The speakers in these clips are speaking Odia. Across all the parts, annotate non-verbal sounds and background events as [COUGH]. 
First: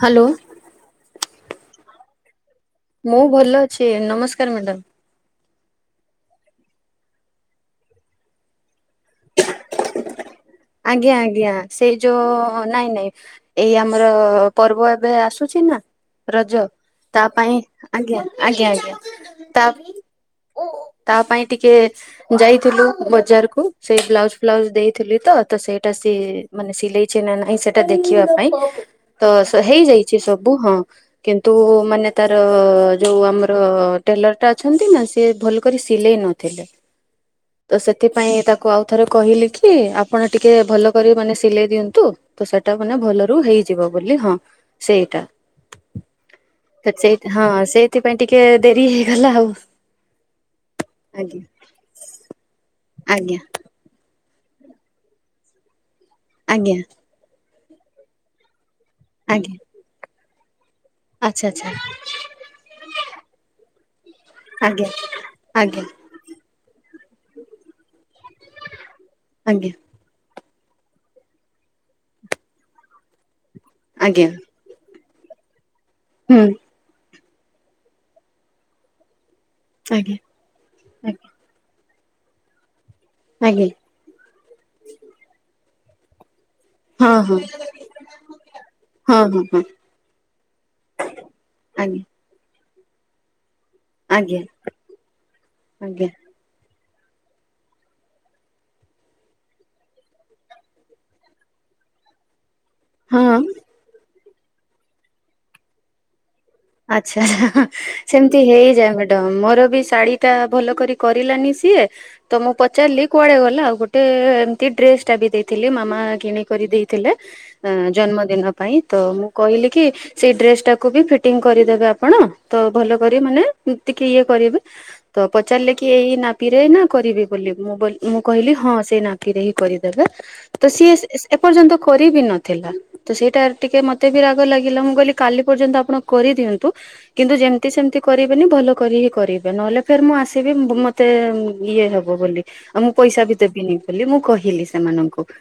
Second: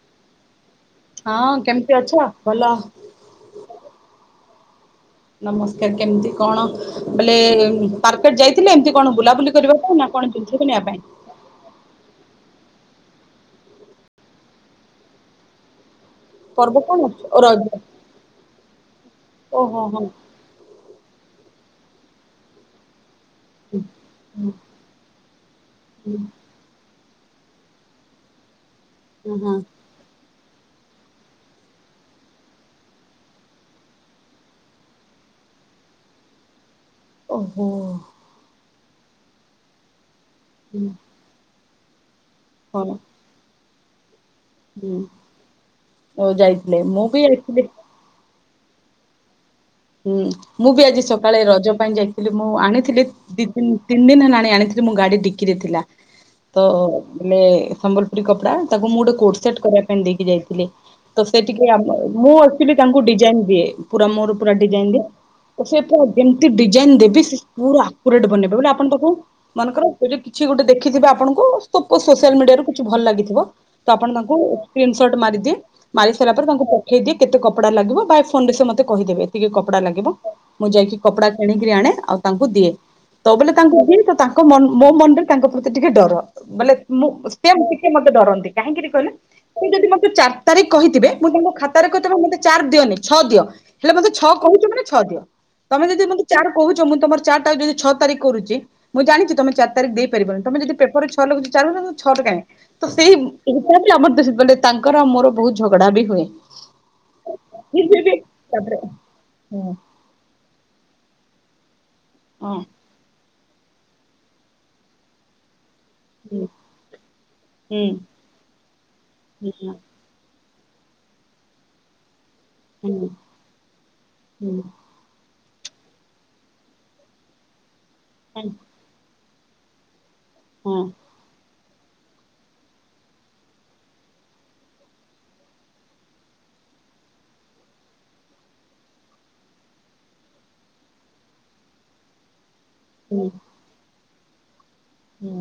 ହ୍ୟାଲୋ ହଁ କେମିତି ଅଛ? ଭଲ। ମୁଁ ଭଲ ଅ ଛି ନମସ୍କାର ମାଡ଼ାମ। ନମସ୍କାର କେମିତି କଣ ବେଲେ ମାର୍କେଟ ଯାଇଥିଲେ ଏମତି କଣ ବୁଲାବୁଲି କରିବା ପାଇଁ ନା କଣ ଜିନିଷ‌ କିଣିବା ପାଇଁ? ହଁ ନାଇଁ ନାଇଁ ଏଇ ଆମର ପର୍ବ ଏବେ ଆସୁଛି ନା। ରଜ ପର୍ବ କଣ ଅଛି ତା ଓ ପାଇଁ ରଜ ଆଜ୍ଞା ଆଜ୍ଞା ଆଜ୍ଞା ତା ଓହୋ ହଁ ତା ପାଇଁ ଟିକେ ଯାଇଥିଲୁ ବଜାରକୁ। ସେଇ ବ୍ଲାଉଜ ଫ୍ଲାଉଜ ଦେଇଥିଲି ତ ତ ସେଇଟା ହଁ ସିଏ ମାନେ ସିଲେଇ କରିଛି ନା ନାଇଁ ସେଇଟା ଦେଖିବା ପାଇଁ। ତ ହଁ ହେଇଯାଇଛି ସବୁ। ସବୁ ହଁ କିନ୍ତୁ ମାନେ ତାର ଯୋଉ ଆମର ଟେଲର ଟା ଅଛନ୍ତି ନା ସିଏ ଭଲ କରି ସିଲେଇ ନଥିଲେ। ଓହୋ ତ ସେଥିପାଇଁ ତାକୁ ତାକୁ ଆଉ ଥରେ କହିଲି କି? ଆପଣ ଟିକିଏ ହୁଁ ଭଲ କରି ମାନେ ସିଲେଇ ଦିଅନ୍ତୁ। ତୁ ତ ସେଟା ହଁ ମାନେ ଭଲରୁ ହେଇ ଯିବ ବୋଲି ହଁ ହୁଁ ସେଇଟା ଓ ଯାଇଥିଲେ ମୁଁ ବି ସେଇ ହଁ ଯାଇଥିଲି ସେଇଥିପାଇଁ ଟିକେ ଟିକେ ଡେରି ହେଇଗଲା ଆଉ ହୁଁ ମୁଁ ବି ଆଜି ଆଜ୍ଞା। ସକାଳେ ରଜ ପାଇଁ ଯାଇଥିଲି ମୁଁ ଆଣିଥିଲି। ଆଜ୍ଞା ତି ତିନି ଦିନି ହେଲାଣି ଆଣିଥିଲି ମୋ ଗାଡି ଡିକିରେ ଥିଲା। ତ ଆଜ୍ଞା ମେ ସମ୍ବଲପୁରୀ କପଡ଼ା ତାକୁ ମୁଁ ଗୋଟେ କୋଟ ଆଜ୍ଞା ସେଟ୍ କରିବା ପାଇଁ ଦେଇକି ଯାଇଛି। [INAUDIBLE] ତ ସେ ଆଚ୍ଛା ଟିକେ ଆଚ୍ଛା ମୁଁ ଆସି ତାଙ୍କୁ ଡିଜାଇନ ଦିଏ ପୁରା ମୋର ରଡି ଆଜ୍ଞା। ଯାଇନ୍ତି ତ ସେ ଆଜ୍ଞା ପଜିନ ଡିଜାଇନ ଦେବି ସେ ପୁରା ପୁରା ଡ ବନେବେ ବ ବୋଲି ଆପଣ ପାଖ ମନେ ଆଜ୍ଞା କର କିଛି ଗୋଟେ ଦେଖିଥିବେ ଆପଣଙ୍କୁ ସୋସିଆଲ ମିଡିଆରୁ କିଛି ଭଲ ଲାଗିଥିବ ତ ଆପଣ ଆଜ୍ଞା ତାଙ୍କୁ ସୋଟ ମାରି ମାରି ସାରା ହୁଁ ପରେ ତାଙ୍କୁ ପଠେଇ ଦେଇ କେତେ କପଡ଼ା ଲାଗିବ ବା ଫୋନ ରେ ସେ ମତେ କହିଦେବେ ଟିକେ କପଡା ଲାଗିବ ଆଜ୍ଞା। ମୁଁ ଯାଇକି କପଡା କିଣିକରି ଆଣେ ଆଉ ତାଙ୍କୁ ଦିଏ ତୋବେଳେ ଆଜ୍ଞା ଆଜ୍ଞା ତାଙ୍କୁ ତାଙ୍କ ମୋ ମନରେ ତାଙ୍କ ପ୍ର ସେେ ଟିକେ ଡର ମାନେ ମୁଁ ହଁ ହଁ ସେ ଟିକେ ମତେ ଡରନ୍ତି କାହିଁକିରି କହିଲେ ହଁ ହଁ ହଁ ତୁ ଯଦି ମତେ ଚାରି ତାରିଖ କହିଥିବେ ମୁଁ ତାଙ୍କ ଖାତାରେ ଆଜ୍ଞା କହି ମତେ ଚାର ଦିନି ଛଅ ଦିଅ ଛଅ ଆଜ୍ଞା କହୁଛ ମାନେ ଛଅ ଦିଅ ତମେ ଯଦି ଆଜ୍ଞା ମେ ଚାର କହୁଛ। ଁ ତମ ଚାରିାରିଖି ଛଅ ତିଖୁଛି ମୁଁ ଜଣିୁ ତମ ଚାରିଖ ଦେଇ ପାରିବନିମ ଯି ପେପ ଛ ଲାଗୁଛିାର ଛ ଟାଁ ତ ସେଇ ହଁ। ଏଇଛା ବି ଆମର ଦେ ବୋଇଲେ ତାଙ୍କର ମୋର ବହୁତ ଝଗଡା ବି ହୁଏ। ଆଚ୍ଛା ସେମିତି ତାପରେ ହେଇଯାଏ ମ ମୋର ହଁ ବି ଶାଢୀ ଟା ଭଲ ଭଲ କରି କରଲାନି ସିଏ ତ ମୁଁ ହଁ ପଚାରିଲି କୁଆଡେ ଗଲେ ହେଲା ଆଉ ଗୋଟେ ଏମତି ଡ୍ରେସ ଟା ବି ଦେଇ ମ କି ଜ ହୁଁ ହୁଁ ମୁ କି? ହୁଁ କୁ ବି ଫଟ କଟିଂ କରିଦେବେ ଆପଣ ତ ଭଲ କରି ମାନେ ଟିକେ ଇଏ କରିବେ ହୁଁ ତ ପଚାରିଲେ କି ଏଇ ନା ପିରେ ନା କରିବି ବୋଲି ମୁଁ ମୁଁ ହୁଁ କହିଲି ହଁ ସେଇ ନା କିିରେ ହି କରିଦେବେ ତ ହଁ ସିଏ ପର୍ଯ୍ୟନ୍ତ କରିିବ ନଥିଲା। ତ ସେଇଟା ଟିକେ ମତେ ବି ରାଗ ଲାଗିଲା ମୁଁ କହିଲି କାଲି ପର୍ଯ୍ୟନ୍ତ ଆପଣ କରିଦିଅନ୍ତୁ। କିନ୍ତୁ ଯେମିତି ସେମିତି କରିବେନି ଭଲ କରି ହି କରିବେ ନହେଲେ ଫେର୍ ମୁଁ ଆସିବି ମତେ ଇଏ ହବ ବୋଲି ଆଉ ମୁଁ ପଇସା ହୁଁ ଭି ଦେବିନି ବୋଲି ମୁଁ କହିଲି ସେମାନଙ୍କୁ ହୁଁ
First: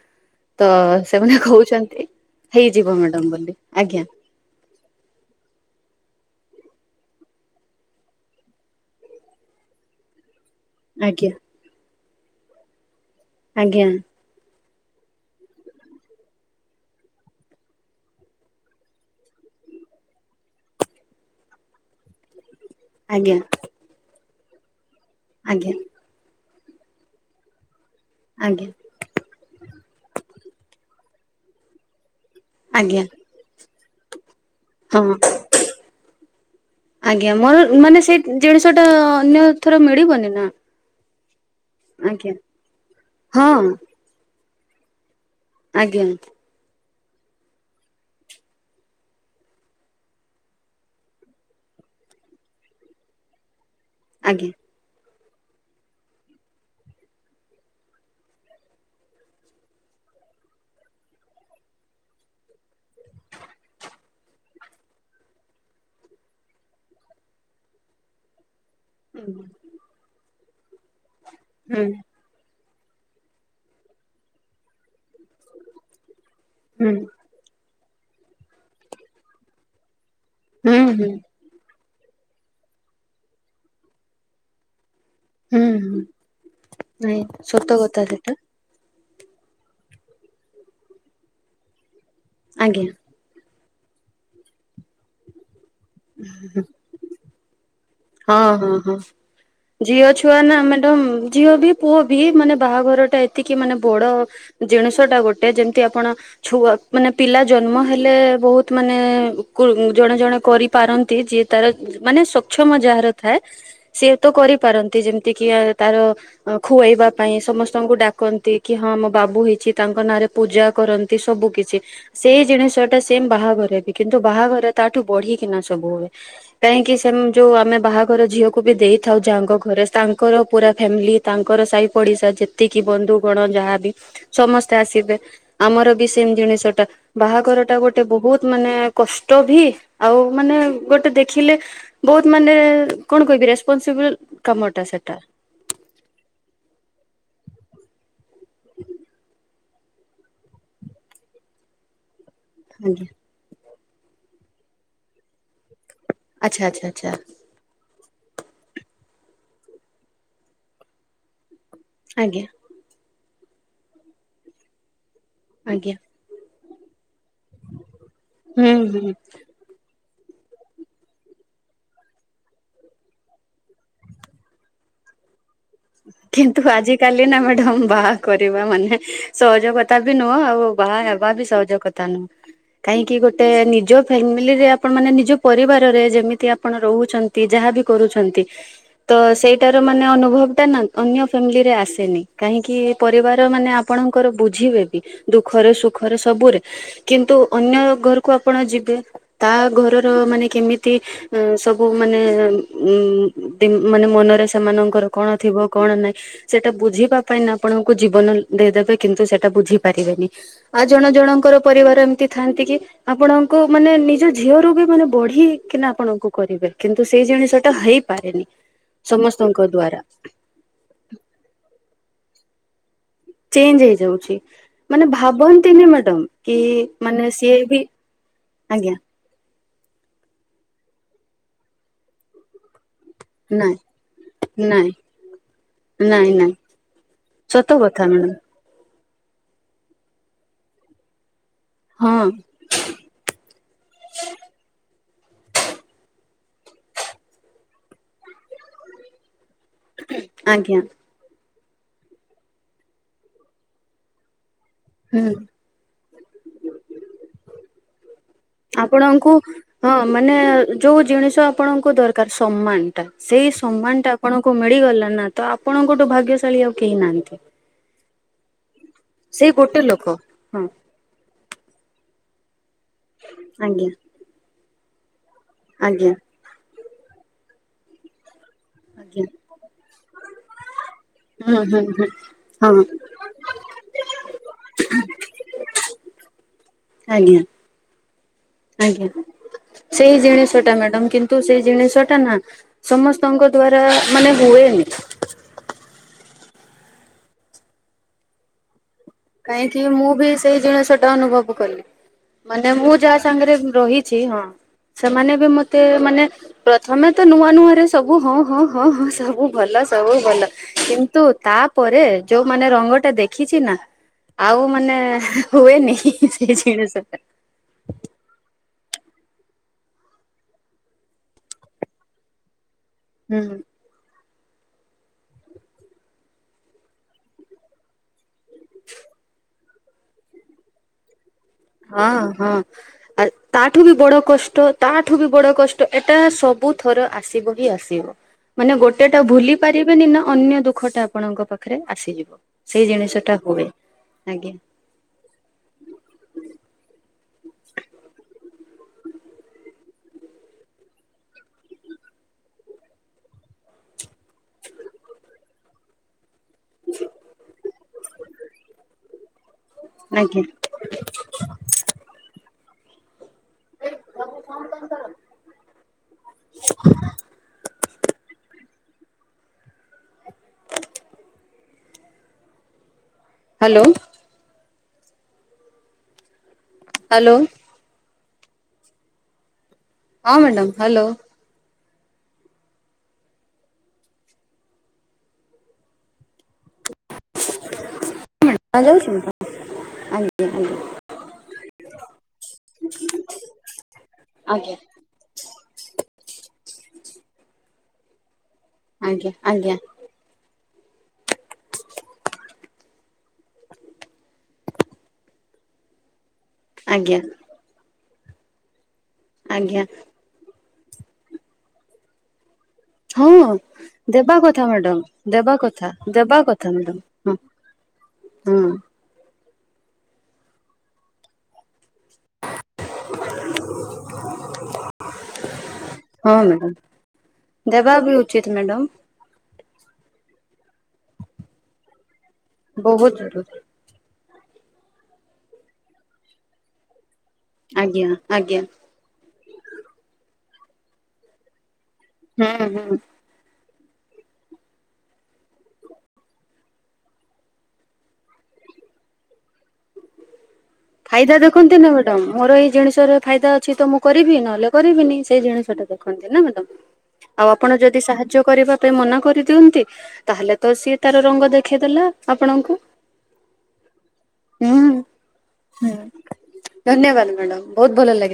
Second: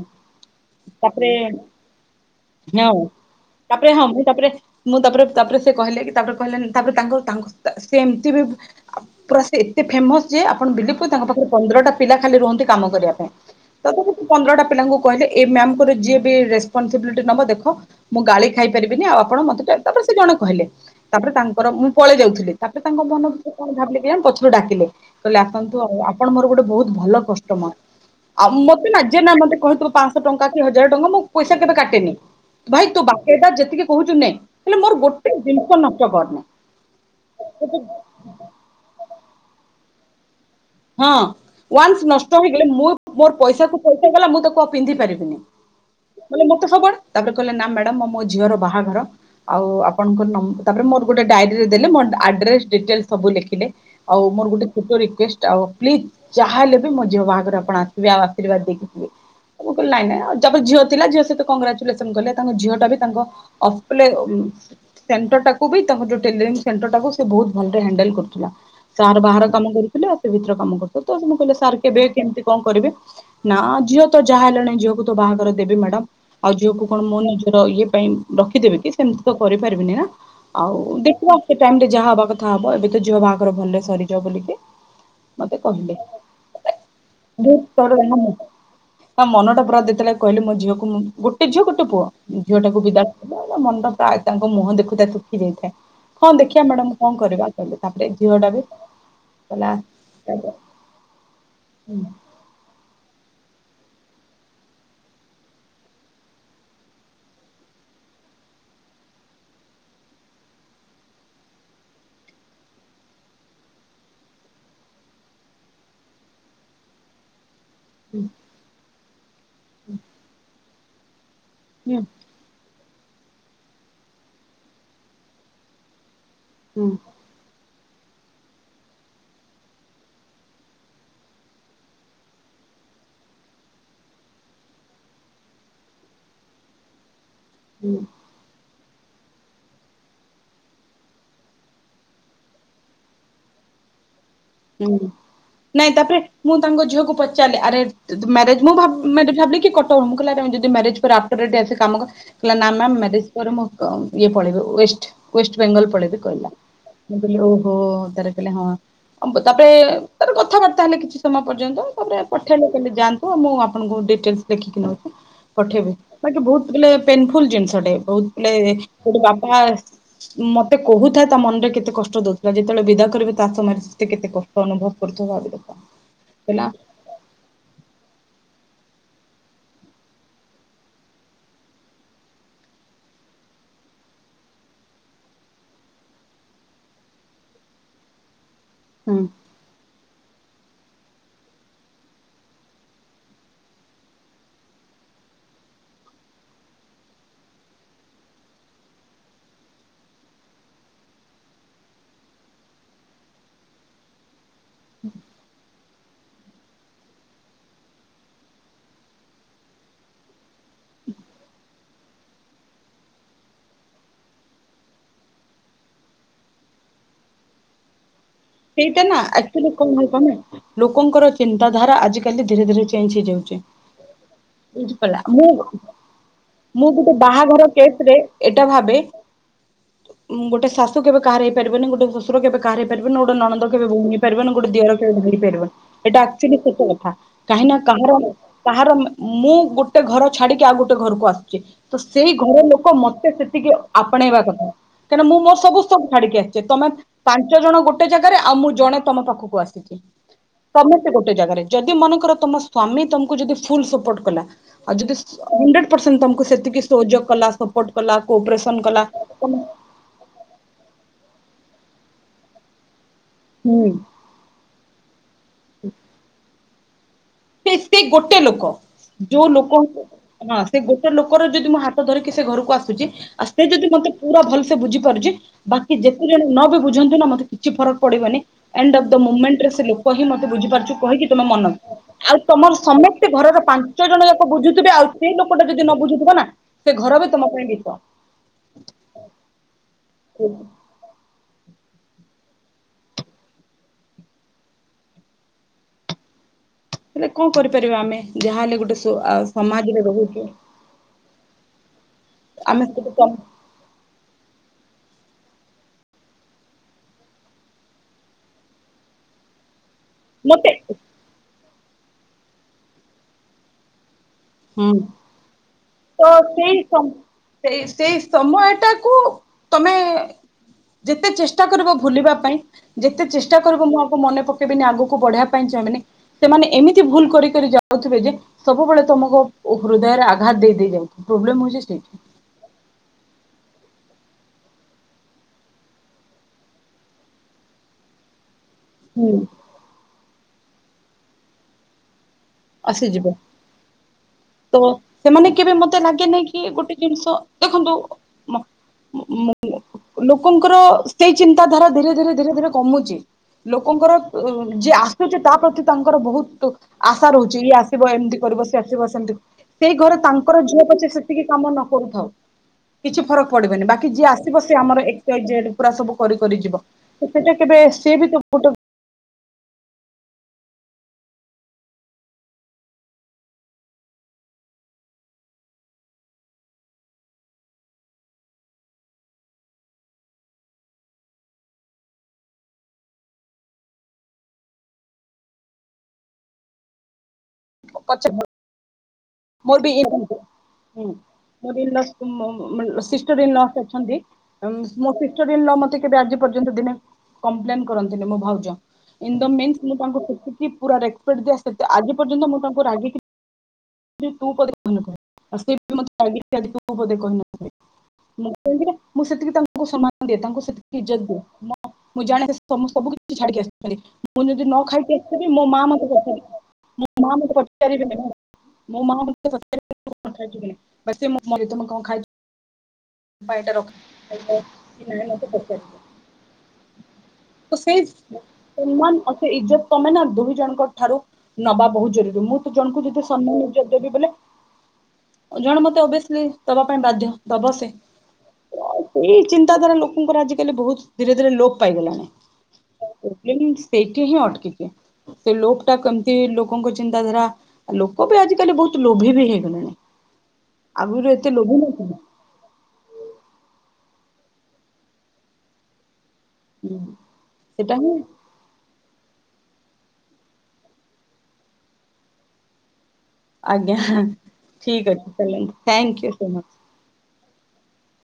ତ ତାପରେ ସେମାନେ କହୁଛନ୍ତି ହେଇଯିବ ହଁ ମ୍ୟାଡାମ ବୋଲି ତାପରେ ଆଜ୍ଞା ହଁ ମୁଁ ତାପରେ ମୁଁ ତାପରେ ତାପରେ ସେ କହିଲେ କି ତାପରେ କହିଲେ ତାପରେ ତାଙ୍କର ତାଙ୍କ ସେ ଏମିତି ବି ପୁରା ସେ ଏତେ ଫେମସ୍ ଯେ ଆପଣ ବିଲେପୁ ତାଙ୍କ ଆଜ୍ଞା ପାଖରେ ପନ୍ଦରଟା ପିଲା ଖାଲି ରୁହନ୍ତି କାମ କରିବା ପାଇଁ ଆଜ୍ଞା ତଥାପି ସେ ପନ୍ଦରଟା ପିଲାଙ୍କୁ କହିଲେ ଏ ମ୍ୟାମଙ୍କର ଯିଏ ବି ରେସପନସିବିଲିଟି ନବ ଦେଖ ମୁଁ ଗାଳି ଖାଇପାରିବିନି ଆଉ ଆପଣ ମତେ ତାପରେ ସେ ଜଣେ କହିଲେ ତାପରେ ତାଙ୍କର ମୁଁ ପଳେଇ ଯାଉଥିଲି ତାପରେ ତାଙ୍କ ମନ ଆଜ୍ଞା ଭରେ କଣ ଭାବିଲେ କେ ଡାକିଲେ ତହଲେ ଆଜ୍ଞା ଆସନ୍ତୁ ଆଉ ଆପଣ ମୋର ଗୋଟେ ବହୁତ ଭଲ କଷ୍ଟମର ଆଉ ଆଜ୍ଞା ମତେ ନା ମତେ କହିହୁଥିବ ପାଞ୍ଚଶହ ଟଙ୍କା କି ହଜାର ଟଙ୍କା ମୁଁ ପଇସା କେବେ କାଟେନି ଭାଇ ତୁ ଆଜ୍ଞା ବାକି ଯେତିକି କହୁଛୁ ନେ ହେଲେ ମୋର ହଁ ଗୋଟେ ଜିନିଷ ନଷ୍ଟ କରନି। ଆଜ୍ଞା ମୋର ମାନେ ସେଇ ଜିନିଷ ଟା ଅନ୍ୟ ଥର ମିଳିବନି ନା। ହଁ। ୱାନ୍ସ ନଷ୍ଟ ଆଜ୍ଞା। ହେଇଗଲେ ମୁଁ ମୋର ହଁ ପଇସାକୁ ପଇସାଗଲା ମୁଁ ତା କ ପିନ୍ଧି ପାରିବିନି। ଆଜ୍ଞା ନହେଲେ ମୋତେ ସବୁ ତାପରେ କହିଲେ ନା ମ୍ୟାଡ଼ାମ ମୋ ମୋ ଝିଅର ବାହାଘର ଆଉ ଆପଣଙ୍କ ନଂ ତାପରେ ମୋର ଗୋଟେ ଡାଇରରିରେ ଦେଲେ ମୋ ଆଡ୍ରେସ ଡିଟେଲ ସବୁ ଲେଖିଲେ। ଆଉ ମୋର ଆଜ୍ଞା ଗୋଟେ ଛୋଟ ରିକୁଏଷ୍ଟ। ଆଉ ପ୍ଲିଜ ଯାହାହଲେ ବି ମୋ ଝିଅ ବାହାଘରେ ଆପଣ ଆସିବେ ଆଉ ଆଶୀର୍ବାଦ ଦେଇକି ଯିବେ। ମୁ କହିଲି ନାଇଁ ନାଇଁ ଯା ଝିଅ ଥିଲା ଝିଅ ସହିତ କଂଗ୍ରାଚୁଲେସନ କଲେ ତାଙ୍କ ଝିଅ ଟା ବି ତାଙ୍କ ଏସ ପୁ ଲେ ସେଣ୍ଟରାକୁ ବି ତାଙ୍କ ଟୋଟାଲି ସେନଟର ଟାକୁ ସେ ବହୁତ ଘଣ୍ଟି ହ୍ୟନଣ୍ଡଲ କରୁଥିଲା। ସାର ହୁଁ ବାହାର କାମ କରୁଥିଲ। ଭିତର କାମ କରୁ ତଁ କହିଲ ସାର୍ ହୁଁ କେବେ କେମିତି କ କରିବେ ନା ଝିଅ ତ ଯାହା ହେଲାଣି ଝିଅକୁ ତ ବାହାଘର ଦେବି ମ୍ୟାଡାମ। ଆଉ ଝିଅକୁ ହୁଁ କଣ ମୋ ନିଜର ଇଏ। ପାଇଁ ରଖିଦେବିକି ସେମିତି ତ କରିପାରିବିନି ନା ଆଉ ହୁଁ। ଦେଖିବା ସେ ଟାଇମରେ। ଯାହା ହବା କଥା ହବ ଏବେ ତ ଝିଅ ବାହାଘର ଭଲରେ ସରିଯାଉ ବୋଲିକି। ମତେ ହୁଁ କହିଲେ। ହୁଁ ନାଇଁ ସତ କଥା ସେଟା [UNINTELLIGIBLE] ତା ମନଟା ପୁରା ଯେତେବେଳେ କହିଲି ମୋ ଝିଅକୁ ମୁଁ ଗୋଟେ ଝିଅ ଗୋଟେ ପୁଅ। ଝିଅଟାକୁ ଆଜ୍ଞା ବିଦା କରିବା। ମଣ୍ଡ ପ୍ରାୟ ତାଙ୍କ ମୁହଁ ଦେଖୁଥାଏ ତୁଖି ଯାଇଥାଏ। ହଁ ଦେଖିବା ମ୍ୟାଡାମ କଣ କରିବା କହିଲେ। ତାପରେ ହଁ ଝିଅଟା ବି ହଁ ହଁ। ହେଲା। ଝିଅ ଛୁଆ ନା ମ୍ୟାଡ଼ାମ ଝିଅ ବି ପୁଅ ବି ମାନେ ବାହାଘରଟା ଏ ଟିକେ ମାନେ ବଡ ଜିନିଷଟା ଗୋଟେ ଯେମିତି ଆପଣ ଛୁଆ ମାନେ ପିଲା ଜନ୍ମ ହେଲେ ବହୁତ ମାନେ କ ଜଣେ ଜଣେ କରିପାରନ୍ତି ଯିଏ ତାର ମାନେ। [UNINTELLIGIBLE] [UNINTELLIGIBLE] ମ ଯାହାର ଥାଏ ସି ତ କରିପାରନ୍ତି ଯେମିତି କି ଆ ତାର ଖୁଆଇବା ପାଇଁ ସମସ୍ ସ୍ତଙ୍କୁ ଡାକନ୍ତି କି ହଁ ମୋ ବାବୁ ହେଇଛି ତାଙ୍କ ନାଁରେ ପୂଜା। କରନ୍ତି। ସବୁ କିଛି ହୁଁ ସେଇ ଜିନିଷ। ସେମ୍ ବାହାଘରେ ବି କିନ୍ତୁ ବାହାଘରେ ତାଠୁ ବଢିକିନା ସବୁ ହୁଏ। ହୁଁ କାହିଁକି ସେ ତମେ ବାହାଘର ଝିଅକୁ ବି ଦେଇଥାଉ ଯାହାଙ୍କ ଘରେ ତାଙ୍କର ପୁରା ଫ୍ୟାମିଲି ତାଙ୍କର ସାହି ପଡିଶା ଯେତିକି ବନ୍ଧୁଗଣ ଯାହାବି ସମସ୍ତେ ଆସିବେ ଆମର ବି ସେମ ଜିନିଷଟା। ବାହାଘରଟା ହୁଁ ଗୋଟେ ବହୁତ ମାନେ। କଷ୍ଟ ବି ଆଉ ମାନେ ଗୋଟେ ଦେଖିଲେ। ବହୁତ ମାନେ କଣ କହିବି ରେସପନସିବିଲ୍ ହୁଁ ନାଇଁ ତାପରେ ମୁଁ ତାଙ୍କ ଝିଅକୁ ପଚ ଚାଲ୍ ଆରେ ଯଦି ମ୍ୟାରେଜ ମୁଁ ଭାବ ମ୍ୟାରେଜ ଭାବିକି କଟ ହ ଯଦି ମ୍ୟାରେଜ ପରେ ଆଫଟର ଆ କାମ କହିଲା ନା ମ୍ୟାମ୍ ଆଜ୍ଞା ମ୍ୟାରେଜ ପରେ ମୁଁ ଇଏ ପଳେଇବ ୱେଷ୍ଟ ୱେଷ୍ଟବେଙ୍ଗଲ ପଳେଇବ କଇଲା ଆଚ୍ଛା ଆଚ୍ଛା ଆଚ୍ଛା। [UNINTELLIGIBLE] ତରଖିଲା ହଁ। [UNINTELLIGIBLE] ତାପରେ ତାର କଥାବାର୍ତ୍ତା ହେଲେ କିଛି ସମୟ ପର୍ଯ୍ୟନ୍ତ ତାପରେ ଆଜ୍ଞା ପଠେଇଲେ କହିଲେ ଯାଆନ୍ତୁ [UNINTELLIGIBLE] ମୁଁ ଆପଣଙ୍କୁ ଡିଟେଲସ୍ ଦେଖିକି ନଉଚି ପଠେଇବି ଆଜ୍ଞା। ବାକି ବହୁତ ବିଲଲେ ପେନଫୁଲ ଜିନିଷଟେ ବହୁ ବ ହୁଁ ହୁଁ। ଗୋଟେ ବାପା ମତେ କହୁଥାଏ ତା ମନରେ କେତେ କଷ୍ଟ ଦଉଥିଲା ଯେତେବେଳେ ବିଦା କରିବେ ତା ସମୟରେ ମତେ କେତେ କଷ୍ଟ ଅନୁଭବ କରୁଥଥିବା ଭାବରେ କିନ୍ତୁ ଆଜ କାଲି ନା ମ୍ୟାଡାମ ବାହା କରିବା ମାନେ ସହଜ କଥା ବି ନୁହଁ ଆଉ ବାହା ହେବା ବି ସହଜ କଥା ନୁହଁ କାହିଁକି ଗୋଟେ ନିଜ ଫ୍ୟାମିଲିରେ ଆପଣ ମାନେ ନିଜ ପରିବାରରେ ଯେମିତି ଆପଣ ରହୁଛନ୍ତି ଯାହାବ କରୁଛନ୍ତି। ତ ହୁଁ ସେଇଟାରୁ ମାନେ ଅନୁଭବ ତା ନା ଅନ୍ୟ ଫ୍ୟାମିଲିରେ ଆସେନି କାହିଁକି ପରିବାର ମାନେ ଆପଣଙ୍କର ବୁଝିବେ ବି ଦୁଃଖରେ ସୁଖରେ ସବୁରେ କିନ୍ତୁ ଅନ୍ୟ ଘରକୁ ଆପଣ ଯିବେ ତା ଘରର ମାନେ କେମିତି ସବୁ ମାନେ ମାନେ ମନରେ ସେମାନଙ୍କର କଣ? ଥିବ କଣ ନାାଇଁ ସେଟା ବୁଝିବା ପାଇଁ ଆପଣଙ୍କୁ ଜୀବନ ଦେଇଦେବେ କିନ୍ତୁ ସେଟା ବୁଝି ପାରିବେନି ଆ ଜଣ ଜଣଙ୍କର ପରିବାର ଏମିତି ଥାଆନ୍ତି କି ଆପଣଙ୍କୁ ମାନେ ନିଜ ଝିଅ ର ବି ମାନେ ବଢିକିନା ଆପଣଙ୍କୁ କରିବେ କିନ୍ତୁ ସେଇ ଜିନିଷ ଟା ହେଇ ପାରେନି ସେଇଟା ନା ସମସ୍ତଙ୍କ ଆକ୍ଚୁଆଲି କଣ ଦ୍ଵାରା ହଉଛି ଲୋକଙ୍କର ଚିନ୍ତାଧାରା ଆଜିା କ ଧୀରେ ଧୀରେ ଚେଞ୍ଜ ହେଇଯାଉଛି ଚେଞ୍ଜ ହେଇଯାଉଛି ମାନେ ବୁଝିପାରିଲା ମୁଁ ଭାବନ୍ତିନି ମ୍ୟାଡ କି ମୁଁ ଗୋଟେ ମାନେ ସିଏ ବାହାଘର ବି ଆ ମୁଁ ଗୋଟେ ଶାଶୁ କେବେ କହାର ହେଇପାରିବନି ଗୋଟେ ଶ୍ୱଶୁର କେବେ କାହାର ହେଇ ପାରିବନି। ଗୋଟେ ନଣନ୍ଦ ନାଇଁ କେବେ ବୁି ପାରିବନ ଗୋଟେ ନାଇଁ ଦଅର କେବେ ଭ ପାରିବନ ଏଇଟା ନାଇଁ ନାଇଁ ଆକ୍ଚୁଆଲିୋ କଥା ସତ କାହିଁ କଥା କାହାର ମ୍ୟାଡ଼ାମ କାହାର। ମୁଁ ଗୋଟେ ଘର ଛାଡ଼ିକି ଆଉ ଗୋଟେ ଘରକୁ ଆସି ତ ହଁ ସେଇ ଘର ଲୋକ ମତେ ସେତିକି ଆପଣେଇବା କଥା। କାହିଁକନା ମୁଁ ମୋର ସମୁସ୍ତଙ୍କୁ ଛାଡିକି ଆସିଚଛି ତମେ ପାଞ୍ଚ ଜଣ ଗୋଟେ ଗୋଟେ ଜାଗାରେ ଆଉ ମୁ ଜଣେ ତମ ପାଖକୁ ଆସିଛି ଆଜ୍ଞା ସମସ୍ତେ ଗୋଟେ ଜାଗାରେ ଯଦି ମନେକର ତମ ସ୍ଵାମୀ ତମକୁ ଯଦି ଫୁଲ ସପୋର୍ଟ କଲା। ଆଉ ଯଦି ହୁଁ ହେସଣ୍ଟକୁ ସେତିକି ସହଯୋଗ କଲାପୋର୍ଟ କଲା କୋପସ କ ଆପଣଙ୍କୁ ହଁ ମାନେ ଯୋଉ ଜିନିଷ ଆପଣଙ୍କୁ ଦରକାର ସମ୍ମାନ ସେଇ ହୁଁ ସମାନ ଟା ଆପଣଙ୍କୁ ମିଳିଗଲା। ନା ତ ଆପଣଙ୍କୋଠୁ ଭାଗ୍ୟଶାଳୀ ଆବ କେହି ନାହାଁନ୍ତି। ସେ ସେ ଗୋଟେ ଲୋକ ଯୋଉ ସେଇ ଗୋଟେ ଲୋକଙ୍କୁ ଲୋକ ହଁ ସେ ଗୋଟେ ଲୋକର ଯଦି ମୁଁ ହାତ ଧରିକି ସେ ଘରକୁ ଆସ ଆଉ ସେ ଯଦି ଆଜ୍ଞା ମତେ ପୁରା ଭଲ ସେ ବୁଝିପାରୁଛି। ବାକି ଆଜ୍ଞା ଯେତେ ଜଣ ନ ବି ବୁଝନ୍ତୁ ନା ମତେ କିଛି ଫରକ ପଡିବନି ଏଣ୍ଡ ଦ ଆଜ୍ଞା ମୁେଣ୍ଟରେ ସେ ଲୋକ ହିଁ ମତେ ବୁଝିାରୁଛୁ କହିକି ତମେ ହୁଁ ମନ ହୁଁ ହୁଁ ଆଉ ତମର ହଁ ସମସ୍ତେ ଘରର ପାଞ୍ଚ ଜଣ ଯାକ ବୁଝୁଥିବେ ଆଉ ସେଇ ଲୋକଟା ଯଦି ନ ବୁଝୁଥିବ ନା ସେ ଘର ବି ଆଜ୍ଞା ତମ ପାଇଁ ମିିତ ଆଜ୍ଞା ସେଇ ଜିନିଷ ଟା ହେଲେ ମ୍ୟାଡ଼ାମ କିନ୍ତୁ ସେଇ ଜିନିଷ ଟ ନା ସମସ୍ତଙ୍କ ଦ୍ଵାରା ମାନେ ହୁଏନି ହେଲେ କଣ କରିପାରିବା ଆମେ ଯାହାହଲେ ଗୋଟେ କାହିଁକି ସମାଜରେ ମୁଁ ବି ରହୁଛୁ ସେଇ ଜିନିଷଟା ଅନୁଭବ କିଲ ମାନେ ଆମେ ମୁଁ ଯାହା ସେଠି ସାଙ୍ଗରେ ରହିଛି ହଁ ସେମାନେ ବି ମତେ ମାନେ ପ୍ରଥମେ ତ ନୂଆ ନୂଆରେ ସବୁ ହଁ ହଁ ହଁ ହଁ ସବୁ ଭଲ ସବୁ ଭଲ ମତେ କିନ୍ତୁ ତାପ ପରେ ଯୋଉମାନୋନ ରଙ୍ଗ ଟା ଦେଖିଛି ନା ଆଉ ମାନେ ହୁଁ ହୁଏନି ତ ସେଇ ଜିନିଷା ସମ ସେଇ ସେଇ ସମୟଟାକୁ ତମେ ଯେତେ ଚେଷ୍ଟା କରିବ ଭୁଲିବା ପାଇଁ ଯେତେ ଚେଷ୍ଟା ହୁଁ। କରିବୁ ମୁଁ ଆଗ ମନେ ପକେଇବିନି ଆଗକୁ ବଢେଇବା ପାଇଁ ଚାହିଁନି ସେମାନେ ଏମିତି ଭୁଲ କରିିକ ଯାଉଥିବେ ଯେ ସବୁବେଳେ ହୃଦୟରେ ଆଘାତ ଦେଇଯାଉ ହଁ ହଁ ତା ତାଠୁ ବି ବଡ କଷ୍ଟ ତାଠୁ ବି ବଡ କଷ୍ଟ ଏଟା ସବୁ ଥର ଆସିବ ହିଁ ଆସିବ ମାନେ ଗୋଟେଟା ହୁଁ ଭୁଲି ପାରିବେନି ନା ଅନ୍ୟ ଦ ଦୁଖଟା ଆପଣଙ୍କ ପାଖରେ ଆସିଯିବ ସେଇ ଆସିଯିବ ଜିନିଷଟା ହୁଏ ଆଜ୍ଞା ତ ସେମାନେ କେବେ ମତେ ଲାଗେ ନାଇଁ କି କି ଗୋଟେ ଜିନିଷ ଦେଖନ୍ତୁ ଲୋକଙ୍କର ସେଇ ଚିନ୍ତା ଧାରା ଧୀରେ ଧୀରେ ଧୀରେ ଧୀରେ କମୁଛି ଲୋକଙ୍କର ଯି ଆସୁଛି ତା ପ୍ରତି ତାଙ୍କର ବହୁତ ତୁ ଆସ ଇଏ ଆସିବ ଏମିତି କରିବ ସିଏ ଆସିବ ସେମିତି ସେଇ ଘରେ ଆଜ୍ଞା ତାଙ୍କର ଝିଅ ପଛେ ସେତିକି କାମ ନ କରୁଥାଉ କିଛି ଫରକ ପଡିବନି ବାକି ଯିଏ ଆସିବ ସି ଆମ ପୁରା ସବୁ କରି ଯିବ ତ ସେଇଟା କେବେ ସିଏ ବି ତ ଗୋଟ ହ୍ୟାଲୋ ହ୍ୟାଲୋ ହଁ ମ୍ୟାଡ଼ାାମ ହ୍ୟାଲୋ ହ ହ ଯାଉଛୁ? ମୋର୍ ବିି ଏନୁ ହୁଁ। ମୋର ଇନ୍ ଲସ। ମୋ-ମୋ ସିଷ୍ଟର ଇନ୍ ଲ ଅଛନ୍ତି ଆଜ୍ଞା ମୋ ସିଷ୍ଟର ଇନ୍ ଲ ମତେ କେବେ ଆଜି ପର୍ଜ। ଦିନେ କମ୍ପ୍ଲେନ କରନ୍ତି ମୋ ଭାଉ ଆଜ୍ଞା। ଇନ୍ ଦ ଆଜ୍ଞା ମେନ୍ସ ମୁଁ ତାଙ୍କୁ ଶଖିକି। ପୁରା ରେସ୍ପେକ୍ଟ ଦିଏ ସେ ଆଜି ପର୍ଯ୍ୟନ୍ତ ମୁଁ ତାଙ୍କୁ ରାଗିକି। [UNINTELLIGIBLE] ତୁ ପଦେ କହି ନଥାଏ, ଆଉ ସେ ବି ମତେ। ଆଜି ଯାକେ ତୁ ପଦେ ଆଜ୍ଞା କହି ନାହାଁନ୍ତି। [UNINTELLIGIBLE] ମୁଁ ସେତିକି ଆଜ୍ଞା ଆଜ୍ଞା ତାଙ୍କୁ ସମ୍ମାନ ଦିଏ ତାଙ୍କୁ ସେତିକି। ଇଜ୍ଜତ ଦିଏ ମୁଁ ଜାଣେ। ତ ସବୁ କିଛି ହଁ। ଛାଡିକି ଆସିଛନ୍ତି ଦେବା ମୁଁ କଥା ଯଦି ନ ମ୍ୟାଡାମ ଖାଇକି ଆସିଥିବି ଦେବା ମୋ ମା କଥା ମତେ ଦେବା ପଚାରିବେ କଥା ମ୍ୟାଡାମ ମୋ ହଁ ମା ମତେ ପଚାରିବେ। ହଁ। ମୋ ମା ପଚାରିବେ ଖାଇଛୁ କି ନାହଁ, [INAUDIBLE] କଣ ଖାଇ ବାଇଟା ରଖ ନଁ ମତେ ପଚାର ହଁ ମ୍ୟାଡ଼ାମ ତ ଦେବା ସେଇ ବି ଉଚିତ ମ୍ୟାଡ଼ାମ। ସମ୍ମାନ ଆଉ ଇଜ୍ଜତଟା ନା ଦୁଇ ଜଣ। ଠାରୁ ନବା ବହୁତ ଜରୁରୀ। ମୁଁ ତ ଜଣଙ୍କୁ ବହୁତ ଯଦି ଜରୁରୀ ସମ୍ମାନ ଦେବି ବୋଲେ। ଜଣ ମତେ ଅଭିୟସଲି ଦବା ପାଇଁ ବାଧ୍ୟ। ଦବ ସେ ଆଜ୍ଞା ଆଜ୍ଞା ଏଇ ଚିନ୍ତାଧାରା ଲୋକଙ୍କର ଆଜିକାଲି ବହୁତ ଧୀରେ ଧୀରେ ଲୋପ୍ ପାଇଗଲାଣି ହୁଁ ହୁଁ। [UNINTELLIGIBLE] ସେଇଠି ହିଁ ଅଟକିକି ସେ ଲୋପ ଟା କେମିତି ଲୋକଙ୍କ ଚିନ୍ତାଧାରା ଲୋକ ବି ଆଜିକାଲି ବହୁତ ଲୋଭି ବି ହେଇଗଲେଣି ଠିକ୍। ଫାଇଦା ଦେଖନ୍ତି ନା ମ୍ୟାଡାମ ମୋର ଏଇ ଜିନିଷରେ ଫାଇଦା ଅଛି ତ ମୁଁ କରିବି ନହେଲେ କରିବିନି ସେହି ଜିନିଷଟା ଦେଖନ୍ତି। ନା ମ୍ୟାଡ଼ାମ ଆଉ ଆପଣ ସେଟା ଯଦି ହିଁ ସାହାଯ୍ୟ କରିବା ପାଇଁ ମନା କରି ଦିଅନ୍ତି ତାହେଲେ ତ ସିଏ ତାର ରଙ୍ଗ ଦେଖେଇଦେଲା ଆପଣଙ୍କୁ ଆଜ୍ଞା ହୁଁ ଠିକ ଅଛି ଚାଲନ୍ତୁ। Thank you so much. ମ୍ୟାଡ଼ାମ ବହୁତ ଭଲ ଲାଗିଲା।